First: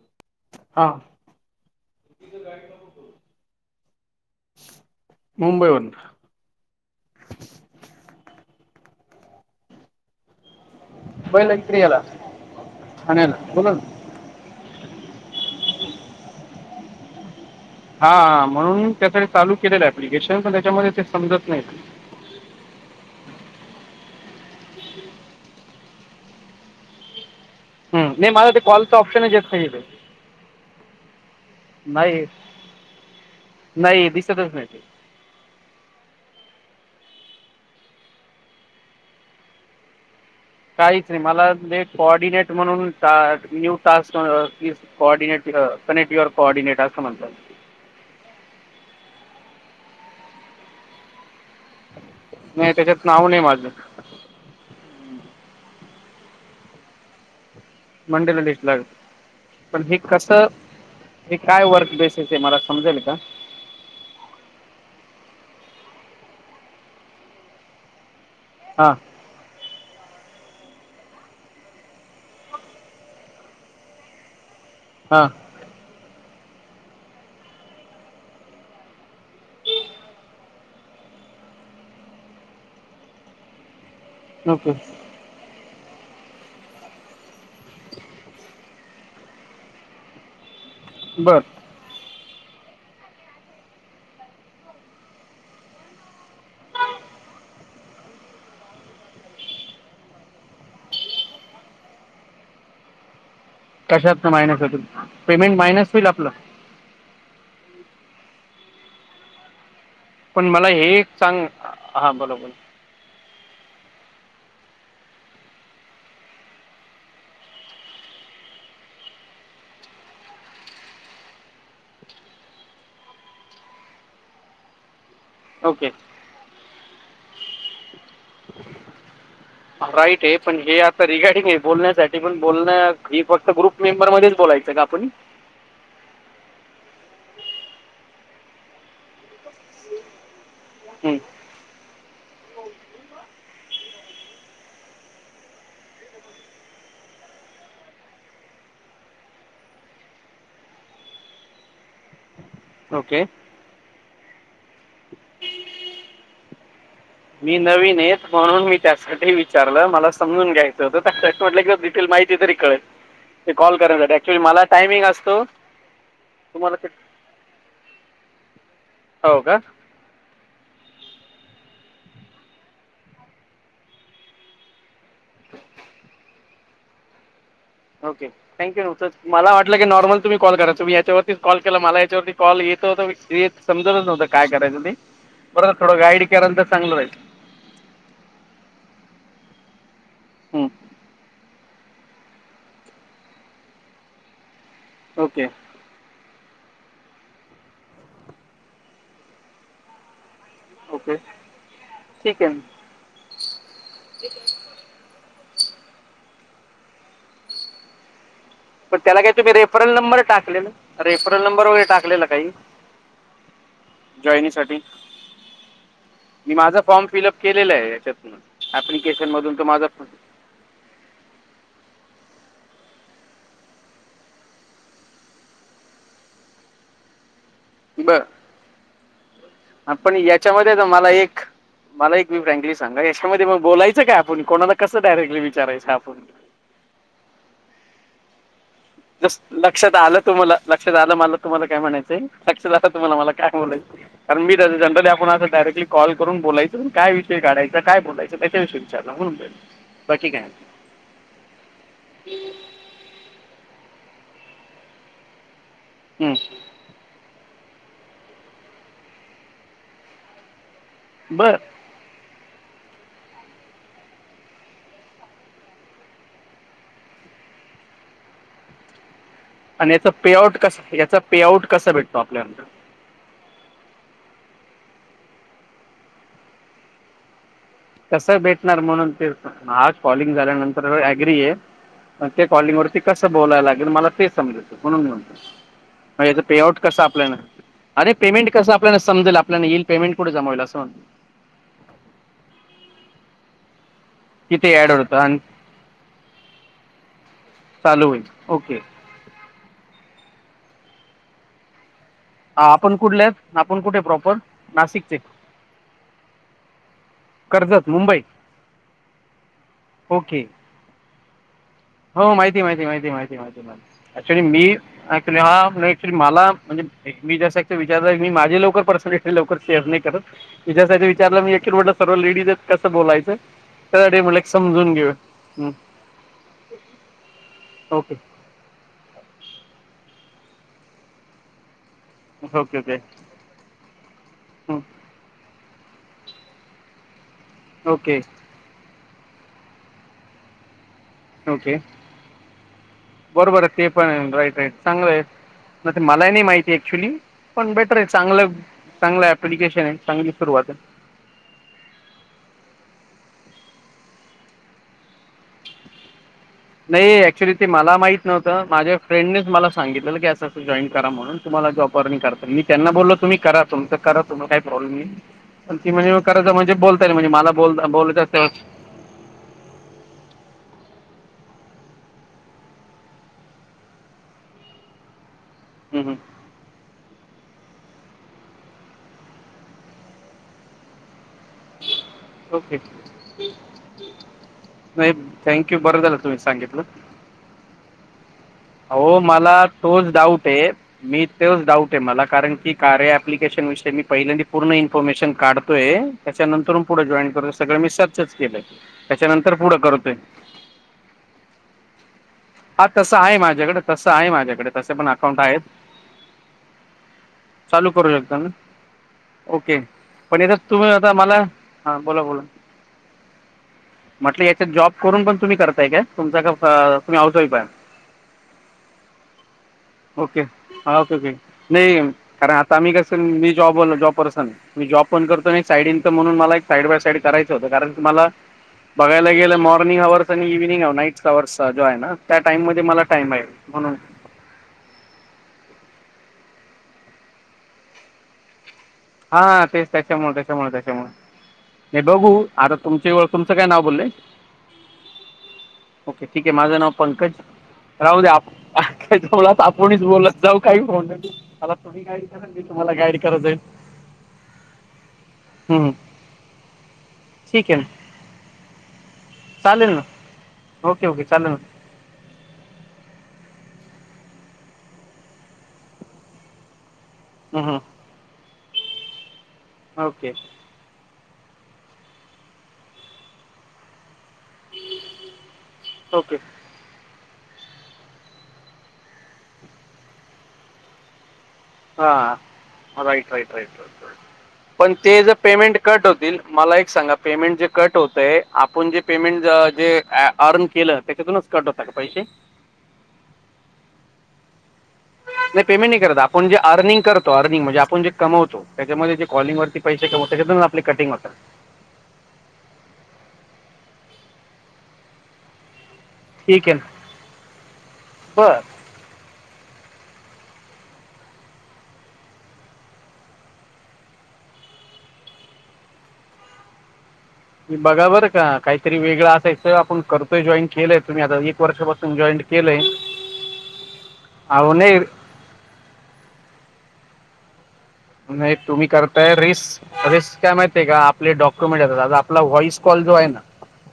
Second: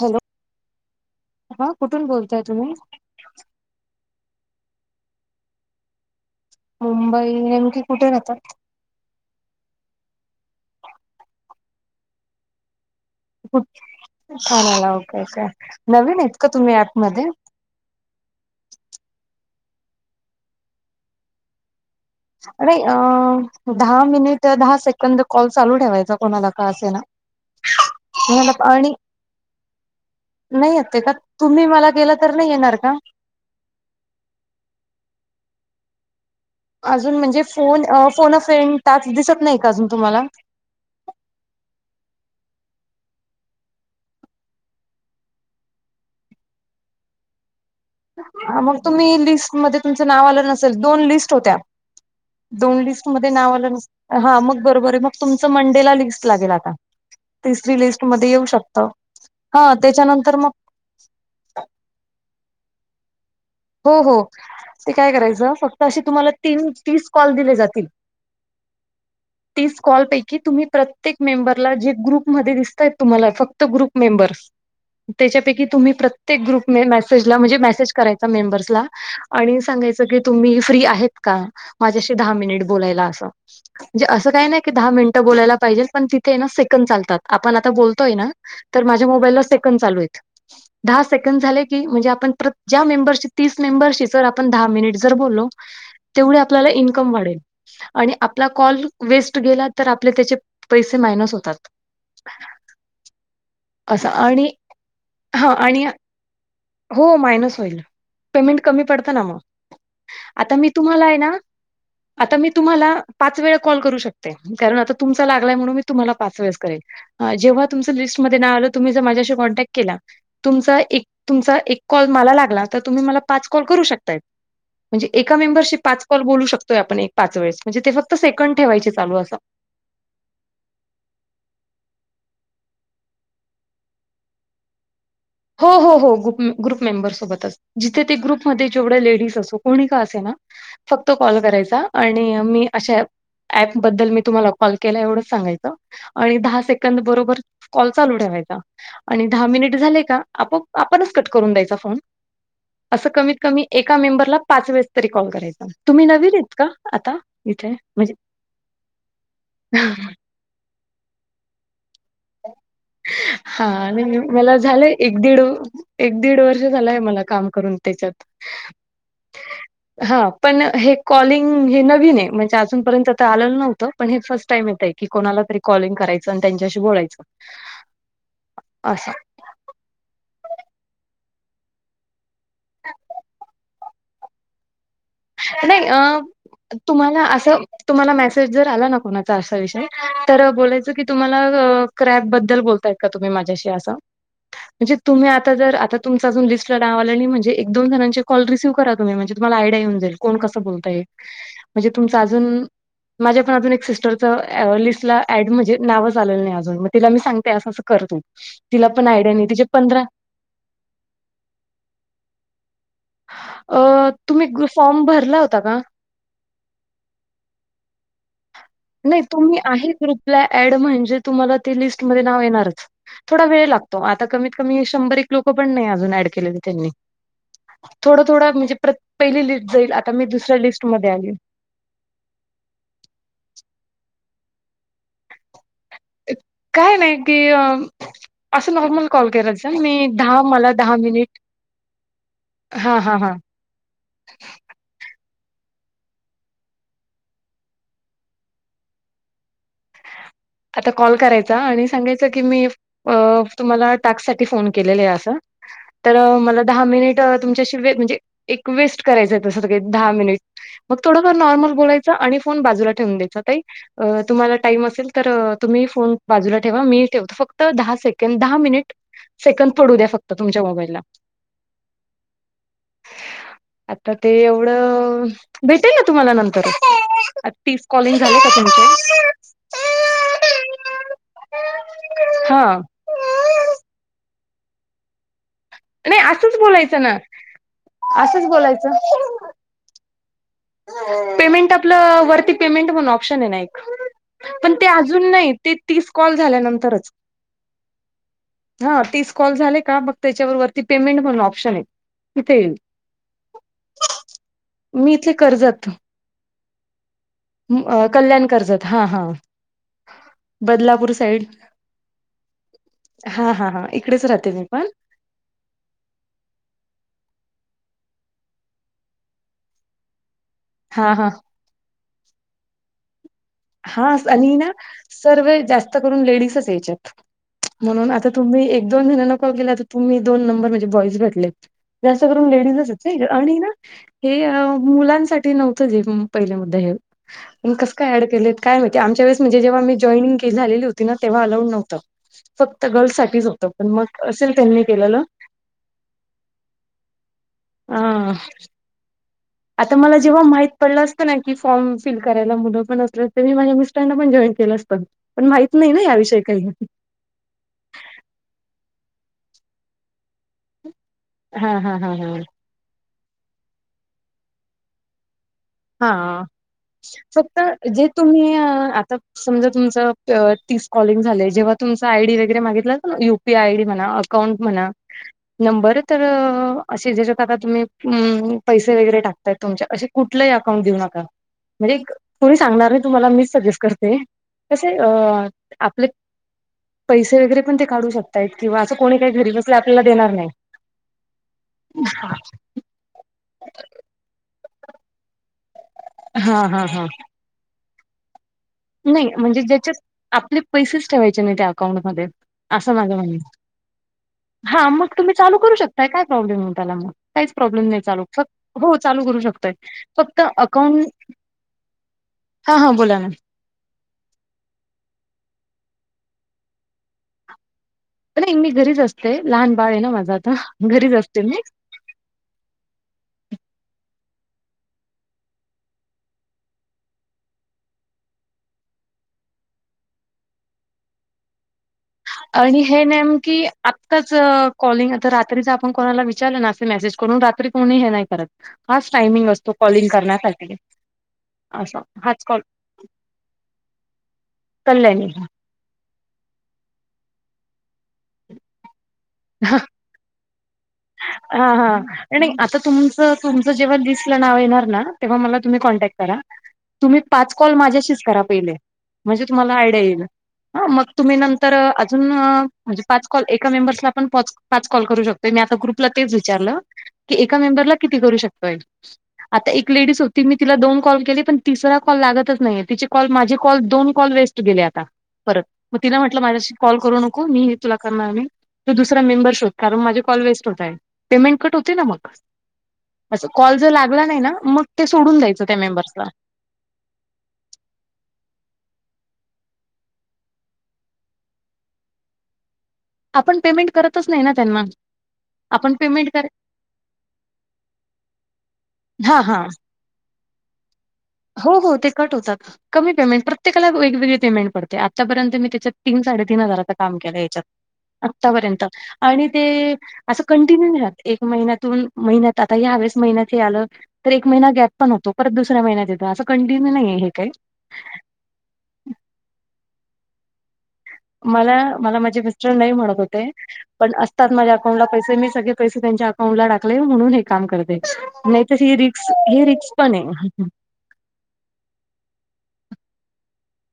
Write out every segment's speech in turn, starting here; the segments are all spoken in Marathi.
हॅलो हा हा कुठून बोलताय तुम्ही? मुंबईवरन. मुंबई नेमकी कुठे राहाता? मुंबईला याला, ठाण्याला कुठ बोला ना. ठाण्याला, ओके ओके नवीन आहेत का तुम्ही ऍप मध्ये? हा म्हणून, त्यासाठी चालू केलेल आहे ऍप्लिकेशन पण त्याच्यामध्ये ते समजत नाही. अरे अ दहा मिनिट दहा सेकंद कॉल चालू ठेवायचा, कोणाला का असे ना हं नाही माझं कोणाला ते आणि कॉलचं ऑप्शनच येत नाहीये ते. नाही येत का, तुम्ही मला केल तर नाही येणार का? नाही दिसतच नाही ते अजून म्हणजे phone a phone of friend task दिसत नाही का, अजून तुम्हाला? काहीच नाही मला म्हणजे कॉर्डिनेट म्हणून का new task a this coordinate a connect your coordinate असं म्हणताय. हा मग तुम्ही लिस्ट मध्ये तुमचं नाव आलं नसेल दोन लिस्ट होत्या. नाही दोन त्याच्यात लिस्ट मध्ये नाही नाव माझं आलं नस हा मग बरोबर आहे, मग तुमचं मंडे ला लिस्ट लागेल आता. तिसरी लिस्ट मध्ये मंडेला येऊ लिस्टला शकत, हा पण हे त्याच्यानंतर कसं मग हे काय वर्क बेसिस आहे मला समजेल का? हो हो, ते काय करायच फक्त अशे तुम्हाला तीन तीस कॉल दिले जातील हा तीस कॉलपैकी तुम्ही प्रत्येक मेंबरला जे ग्रुपमध्ये दिसतायत तुम्हाला फक्त ग्रुप मेंबर्स, हा त्याच्यापैकी तुम्ही प्रत्येक ग्रुप मे मॅसेजला म्हणजे मॅसेज करायचा. त्या मेंबर्सला आणि सांगायच की तुम्ही फ्री आहेत का? माझ्याशी दहा मिनिट बोलायला असं, म्हणजे असं काय नाय की ओके दहा मिनट बोलायला पाहिजेल पण तिथे ना सेकंद चालतात, आपण आता बोलतोय ना. तर माझ्या मोबाईलला सेकंद चालूयेत, दहा बरं सेकंद झाले की म्हणजे आपण प्रत ज्या मेंबर तीस मेंबरशी जर आपण दहा मिनट जर बोललो तेवढे आपल्याला इन्कम वाढेल. आणि आपला कॉल वेस्ट गेला तर आपले त्याचे पैसे मायनस होतात. [unintelligible] असं कशातन आणि मायनस होतात हा पेमेंट आणि मायनस होईल आपलं. हो मायनस होईल. पेमेंट कमी पडतं ना मग पण आता मी मला हे तुम्हाला एक आहे ना सांग हा बोला आता मी बोला तुम्हाला पाच वेळा कॉल करू शकते कारण आता तुमचा लागलाय म्हणून मी तुम्हाला पाच वेळस करेल. जेव्हा तुम्ही लिस्टमध्येध्ये नाव आलं तुम्ही माझ्याशी कॉन्टॅक्ट केला तुमचा एक तुमचा एक कॉल मला लागला तर तुम्ही मला पाच कॉल करू शकताय म्हणजे एका मेंबरशी ओके पाच कॉल बोलू शकता. य आपण एक पाच वेळेस म्हणजे ते फक्त सेकंड ठेवायचे चालू असं. राईट आहे पण हे आता रिगार्डिंग आहे बोलण्यासाठी पण बोलणं ही गोष्ट ग्रुप मेंबर मध्येच बोलायचं का आपण हो हो हो गप ग्रुप मेंबरस सोबतच. जिथे ते ग्रुपमध्ये जेवढे लेडीज असो कोणी का असे ना फक्त हम्म, कॉल करायचा.... आणि मी अशा ऍप बद्दल मी तुम्हाला कॉल केला एवढंच सांगायचं. आणि दहा सेकंद बरोबर कॉल चालू ठेवायचा आणि दहा मिनिट झाले का आपो आपणच कट करून द्यायचा फोन असं ओके कमीत कमी एका मेंबरला पाच वेळेस तरी कॉल करायचा तुम्ही नवीन य का आता मी इथे? नवीन म्हणजे येत म्हणून मी त्यासाठी विचारलं मला समजून घ्यायचं म्हटलं क की डिटेल माहिती तरी कळल हा आणि मला झालं एक दीड असतो एक दीड वर्ष तुम्हाला ते झालाय मला काम करून त्याच्यात हो का? हा पण हे कॉलिंग हे नवीन आहे म्हणजे अजूनपर्यंत तर आलेलं नव्हतं पण हे फर्स्ट टाईम येत आहे. कि कोणाला तरी कॉलिंग करायचं आणि त्यांच्याशी बोलायचं. ओके थँक्यू असं. मला वाटलं की नॉर्मल तुम्ही कॉल करा तुम्ही याच्यावरती कॉल केला मला याच्यावरती कॉल येत होता येत समजतच नव्हतं काय करायचं ते बरोबर नाही थोडं अ, गाईड करालंतर चांगलं राहिलं. तुम्हाला असं तुम्हाला मेसेज जर आला ना कोणाचा असा विषय तर बोलायचं की तुम्हाला क्रॅप बद्दल बोलताय का तुम्ही माझ्याशी आस म्हणजे तुम्ही ओके आता जर आता तुम अजुन लिस्ट नाव आल आणि म्हणज एक दो जणां कॉल रिसव करा तुम्ही म्हणजे तुम्हाला आयडिया येऊन जाईल. कोण कसं बोलताय. ओके म्हणजे तुमच ठीक आहे अजून, माझ्या पण अजून एक सिस्टरिचं लिस्ट ला ऍड म्हणजे नाव चालेल नाही अजून मग तिला मी सांगते असं असं कर तू तिला पण त्याला काय आयडिया नाही तुम्ही तिचे रेफरल पंधरा नंबर टाकलेल रेफरल नंबर वगैरे टाकलेला काही अ तुम्ही जॉईनिंगसाठी फॉर्म भरला होता का? मी माझा फॉर्म फिलअप केलेला आहे याच्यातून ऍप्लिकेशन मधून त माझा आपला ऍड म्हणजे तुम्हाला ते लिस्ट मध्ये नाव येणारच. थोडा वेळ लागतो आता कमीत कमी शंभर एक लोक पण नाही अजून ऍड केलेली त्यांनी थोडं थोडं म्हणजे पहिली लिस्ट जाईल आता आपण मी दुसऱ्या याच्यामध्ये द लिस्टमध्ये मला आली. एक मला एक मी फ्रँकली सांगा याच्यामध्ये मग बोलायचं काय आपण कोणाला कस डायरेक्ली विचारायचं आपण काय नाही की असं नॉर्मल कॉल जसं करायचा लक्षात मी आलं दहा तुम्हाला मला लक्षात दहा आलं मला मिनिट तुम्हाला काय म्हणायचंय, लक्षात आलं हां तुम्हाला हां हां. मला काय म्हलायचं. कारण मी त्यां जनरली आपण अस डायरेक्ली कॉल करून बोलायचं, पण काय विषय काढायचा, काय बोलायचं त्याच्याविषय विचारला म्हणून. बाकी काय? आता कॉल करायचा आणि सांगायचं की मी अ तुम्हाला टास्क साठी फोन केलेले आहे असं. तर हं. मला दहा मिनिट तुमच्याशी व म्हणजे एक वेस्ट करायचं आहे तसं काही दहा मिनिट मग थोडंफार बरं नॉर्मल बोलायच आणि फोन बाजूला ठेवून द्यायचा ताई तुम्हाला टाईम असेल तर तुम्ही फोन बाजूला ठेवा मी ठेवतो फक्त दहा सेकंड दहा मिनिट सेकंद आणि पडू याच द्या पे फक्त आउट तुमच्या कस मोबाईलला याचा पेआउट कस भेटतो आपल्यांना आता ते एवढं भेटेल ना तुम्हाला नंतर तीस कॉलिंग झालं का तुमचं आज कॉलिंग झाल्यानंतर ॲग्री आहे पण ते हा कॉलिंग वरती कसं बोलाय लागेल मला ते समजायचं म्हणून मी नाही म्हणतो याच असंच पे आउट कसं बोलायचं ना आपल्याला अरे असंच पेमेंट कसं बोलायचं आपल्याला समजेल आपल्यांना येईल पेमेंट कुठे जमा होईल अस म्हणतो पेमेंट आपलं वरती पेमेंट म्हणून ऑप्शन आहे ना एक पण तिथे ते ॲड होतं अजून आणि नाही ते तीस कॉल झाल्यानंतरच चालू होईल ओके हा तीस कॉल झाले का मग त्याच्या वर पेमेंट म्हणून ऑप्शन आहे तिथे हा येईल आपण कुठलेत आपण कुठे प्रॉपर मी नाशिकचे इथले कर्जत कर्जत मुंबई कल्याण कर्जत हा हा ओके बदलापूर साईड हो माहिती माहिती माहिती माहि [inaudible] ती हा हा हा माहिती इकडेच राहते मी पण अक्चुली क्चली मला म्हणजे मी जसं एक विचारलं मी माझी लवकर पर्सनॅलिटी लवकर शेअर नाही करत तिच्यासाठी हा हा विचारलं मी एक रोडला सर्व लेडीज आहेत कसं बोलायचं हा त्यासाठी म्हटलं आणि ना समजून घेऊ सर्व जास्त करून लेडीसच आहे याच्यात म्हणून ओके आता तुम्ही एक दोन जणांना कॉल केला तर तुम्ही दोन नंबर मध्ये बॉईज भेटले जास्त करून ओके लेडीजच ओके आहेत ना ह्याच्यात आणि ना हे मुलांसाठी नव्हतं पहिला मुद्दा हे मग कस काय ओके ऍड काय माहिती आमच्या वेळेस म्हणजे जेव्हा मी जॉईनिंग झालेली होते तेव्हा अलाउड ओके नव्हत फक्त गर्ल्स साठीच बरोबर होतं आहे पण मग असेल त्यांनी केलेलं म ते मलाही नाही माहिती ऍक्च्युली पण बेटर आहे हां. चांगलं चांगलं ऍप आता मला जेव्हा माहित पडलं अस की फॉर्म फिल करायला मुलं पण असलं तर मी माझ्या मिस्टरना पण जॉईन केलं असतं पण माहित नाही ना याविषयी काही ते ऍक्च्युली ते मला माहित नव्हतं माझ्या फ्रेंडनेच मला सांगितलं की असं जॉईन करा म्हणून तुम्हाला हां जॉब हां करत हां हां. करता येते मी त्यांना बोलो तुम्ही करा तुमच करा तुम्हाला काही प्रॉब्लेम नाही पण ती म्हणजे हां. करायच म्हणजे बोलताईल म्हणजे मला फक्त बोल जे तुम्ही बोलत्यातच अ, समजा तुमचं तीस कॉलिंग झाले जेव्हा तुमच आयडी वगैरे मागितलं असल ना U P I I D म्हणा अकाउंट म्हणा नंबर तर असे ज्याच्यात आता तुम्ही पैसे वगैरे टाकताय तुमचे अस कुठलंही अकाउंट देऊ नका म्हणजे एक कोणी ओके सांगणार नाही तुम्हाला मी सजेस्ट करते कसे अ, नाहीत थँक्यू बरं आपले झालं तुम्ही सांगितला पैसे वगैरे पण ते काढू शक आहो मला तोच डाऊट नाही. आहे मी तोच डाऊट आहे मला कारण की कार्या अप्लिकेशन विषयी पहिल्यांदी पूर्ण इन्फॉर्मेशन काढत करतोय हां, त्याच्यानंतर हां, पुढे हां. जॉईन करतोय सगळं मी सर्चच केलंय नाही त्याच्यानंतर म्हणजे पुढं ज्याच्यात करतोय आपले पैसेच ठेवायचे नाही त्या अकाउंटमध्ये हा असं माझं तसं म्हणण आहे माझ्याकडे तसं आहे माझ्याकडे हा तसे मग पण तुम्ही अकाउंट चालू आहेत करू शकताय काय प्रॉब्लेम आहे त्याला मग काहीच प्रॉब्लेम नाही करू चालू शकता ना हो चालू करू शकताय ओके फक्त पण याच्यात तुम्ही आता अकाउंट मला हां बोला बोला हा हा बोला ना म्हटलं याच्यात जॉब करून पण तुम्ही करताय का तुमचा का तुम्ही आवताही पाय नाही मी घरीच असते लहान बाळ आहे ना माझ आता घरीच असते मी ते कारण आता मी कस मी जॉब जॉब वर सांगतो मी जॉब पण करतो आणि एक साईड इन्कम म्हणून मला एक साईड बाय साईड करायचं होतं कारण की मला बघायला गेलं मॉर्निंग अवर्स आणि इव्हनिंग ह नाईटचा अवर्सचा जो आहे ना त्या आणि टाइममध्ये हे मला टाइम आहे नेमकी म्हणून आत्ताच कॉलिंग आता रात्रीच आपण कोणाला विचारलं ना अस मेसेज करून रात्री कोणी हे नाही करत हाच टाइमिंग हा असतो तेच कॉलिंग त्याच्यामुळे त्याच्यामुळे करण्यासाठी त्याच्यामुळे असं नाही बघू हाच कॉल आता तुमच्या तुमचं काय नाव बोलले? कल्याणी ओके ठीक आहे माझं नाव पंकज राहू द्या [unintelligible] जाऊ काही फो हा हा नाही नाही आता तुमचं जाईल तुमचं जेव्हा लिस्ट ला नाव येणार ना तेव्हा मला तुम्ही कॉन्टॅक्ट करा तुम्ही पाच ठीक कॉल आहे ना माझ्याशीच करा पहिले म्हणजे तुम्हाला चालेल ना आयडिया येईल मग ओके ओके तुम्ही चालेल नंतर अजून अ म्हणजे पाच कॉल एका मेंबर्सला पण पाच, पाच कॉल करू शकतो मी आता ग्रुपवर तुला तेच विचारलं की एका ना मेंबर ला किती करू शकतोय ओके तिला दोन कॉल केले पण तिसरा कॉल लागतच नाही तिचे कॉल माझे कॉल दोन कॉल वेस्ट गेले आ परत मग तिला ओके म्हटलं माझ्याशी कॉल करू नको मी ही तुला करणार तु दुसरा मेंबर शोध कारण माझे कॉल वेस्ट होताय पेमेंट कट होत होते ना मग, हां राईट अस राईट राईट कॉल जर राईट लागला नाही ना मग पण ते जर सोडून द्यायचं त्या पेमेंट कट मेंबर्सला होतील मला एक सांगा पेमेंट जे कट होतय आपण जे पेमेंट जे अर्न केलं त्याच्यातूनच कट होता का पैसे? आपण पेमेंट करतच नाही ना त्यांना नाही पेमेंट नाही करत, आपण जे अर्निंग करतो अर्निंग म्हणजे आपण जे कमवतो त्याच्यामध्ये जे हा कॉलिंग हा वरती पैसे कमावतो त्याच्यातुनच आपली कटिंग होतात हो हो ते कट होतात कमी पेमेंट प्रत्येकाला वेगवेगळी पेमेंट पडते आत्तापर्यंत मी त्याच्यात तीन साडेतीन ठीक आहे हजाराच ना काम केलं याच्यात बरं आतापर्यंत आणि ते असं कंटिन्यू नाही राहत एक महिन्यातून महिन्यात आता ह्यावेळेस महिन्यात हे आलं तर एक महिना गॅप पण होतो परत दुसऱ्या महिन्यात यत असं कंटिन्यू नाही हे ते तुम्ही बघा बर का काहीतरी वेगळा असायचं आपण करतो मला, मला माझे केलं मिस्टर नाही आहे म्हणत होते पण असतात अहो माझ्या नाही अकाउंटला पैसे मी सगळे पैसे त्यांच्या अकाउंट ला टाकले म्हणून हे काम करते नाही तर तुम्ही ही रिक्स करताय ही रिक्स रिस्क पण रिस्क काय माहिती आहे का आपले डॉक्युमेंट येतात आता आपला व्हॉइस कॉल जो आहे ना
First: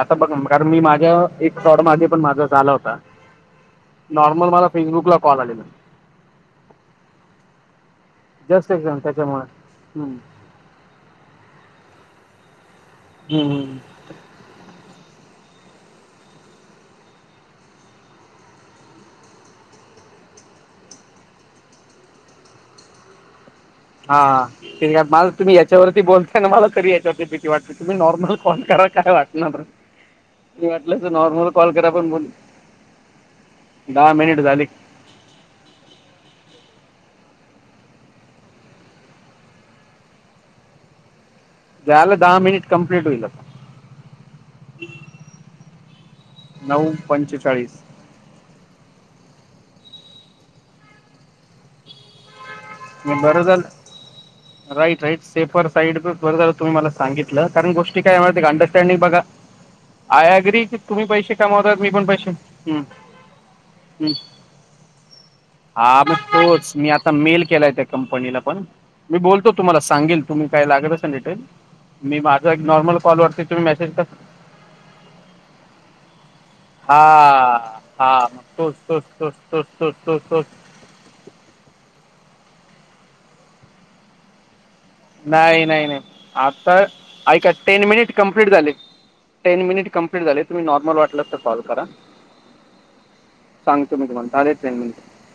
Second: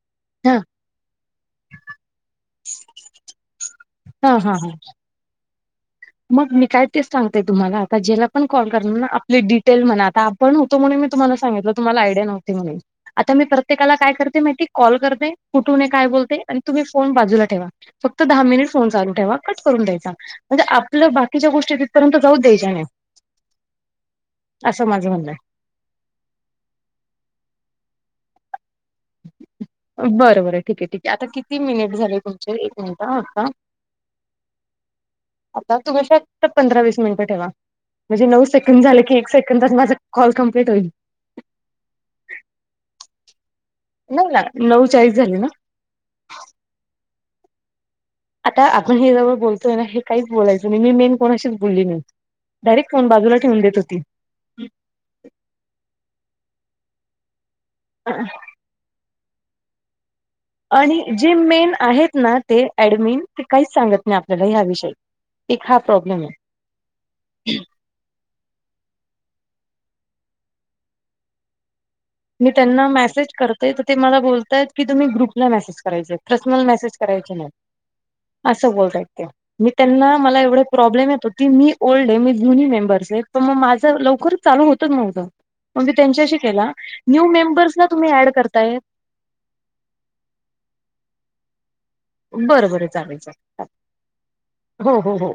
आता बघा हा कारण मी माझ्या एक फ्रॉड मागे पण माझा झाला होता हा नॉर्मल हा. मला फेसबुक ला कॉल आलेला मग मी काय तेच सांगतेय तुम्हाला आता ज्याला पण कॉल जस्ट करणार एक्झाम ना आपले त्याच्यामुळे डिटेल म्हणा हम्म, आता पण होतो म्हणून मी तुम्हाला सांगितलं तुम्हाला आयडिया नव्हती म्हणून आता मी हम्म, हम्म. प्रत्येकाला काय करते माहिती कॉल करते कुठून आहे काय बोलते आणि तुम्ही फोन बाजूला ठेवा फक्त दहा मिनिट फोन चालू ठेवा कट करून द्यायचा म्हणजे आपल बाकीच्या गोष्टी तिथपर्यंत जाऊच द्यायच्या नाहीं हा मला म्हणणं तुम्ही याच्यावरती बोलताय मला तरी याच्यावरती भीती वाटते तुम्ही नॉर्मल कॉल करा काय वाट ना बरं. बरं बरं ठीक हे, ठीक हे आता किती मिनिट पण झाले बोल तुमचे एक मिनिट अ आत्ता. दहा मिनिट झाले आता तुम्ही फक्त पंधरा वीस मिनिटं ठेवा. म्हणजे नऊ सेकंद झाले की एक सेकंदात माझ कॉल कम्प्लीट होईल. झालं दहा मिनिट कंप्लीट होईल आता. नवू लां, नऊ चाळीस झाले ना? नऊ पंचेचाळीस. आता आपण हे जवळ बोलतोय नही हे काहीच बोलायचं नाही, मी मेन कोणाशीच बोलली नाही. डायरेक्ट फोन मं बाजूला ठेवून बरंजाल देत होती राईट राईट सेफर साईड चं बरंझालं. तुम्ही मला सांगितलं कारण गोष्टी काय माहितीय का अंडरस्टँडिंग बघा आय आय [unintelligible] आणि तुम्ही जे पैसे मेन कमवताय मी पण आहेत पैसे ना ते हूं ऍडमिन ते काहीच सांगत हूं! नाही आपल्याला ह्या विषयी एक हा म प्रॉब्लेम आहे तोच मी आ ता मेल केलाय त्या कंपनीलापण, मी बोलतो तुम्हाला सांगेल तुम्ही काय लागत असलं डीटेल. मी त्यांना मेसेज करते तर ते कर मला बोलतायत की तुम्ही ग्रुपला मेसेज करायचेय. पर्सनल मेसेज करायचे नाही, हा हा मग अस तोच बोलताय तोच त्यां तोच तोच मी तोच त्यांना तोच मला तोच एवढ प्रॉब्लेम येत होती मी ओल्ड हे, मी जुनी मेंबर्स आहे त म माझ लवकर चालू होतच नव्हतं, नाही मग नाही मी नाही त्यांच्याशी केला आता न्यू ऐका टेन मेंबर्सला तुम्ही मिनिट ऍड कंप्लीट झाले करताय. टेन मिनिट कंप्लीट झाले तुम्ही नॉर्मल वाटल्यास त कॉल करा. बरं बरं चालेल चालेल सांगतो मी तुम्हाला, झाले टेन हो मिनिट. हो हो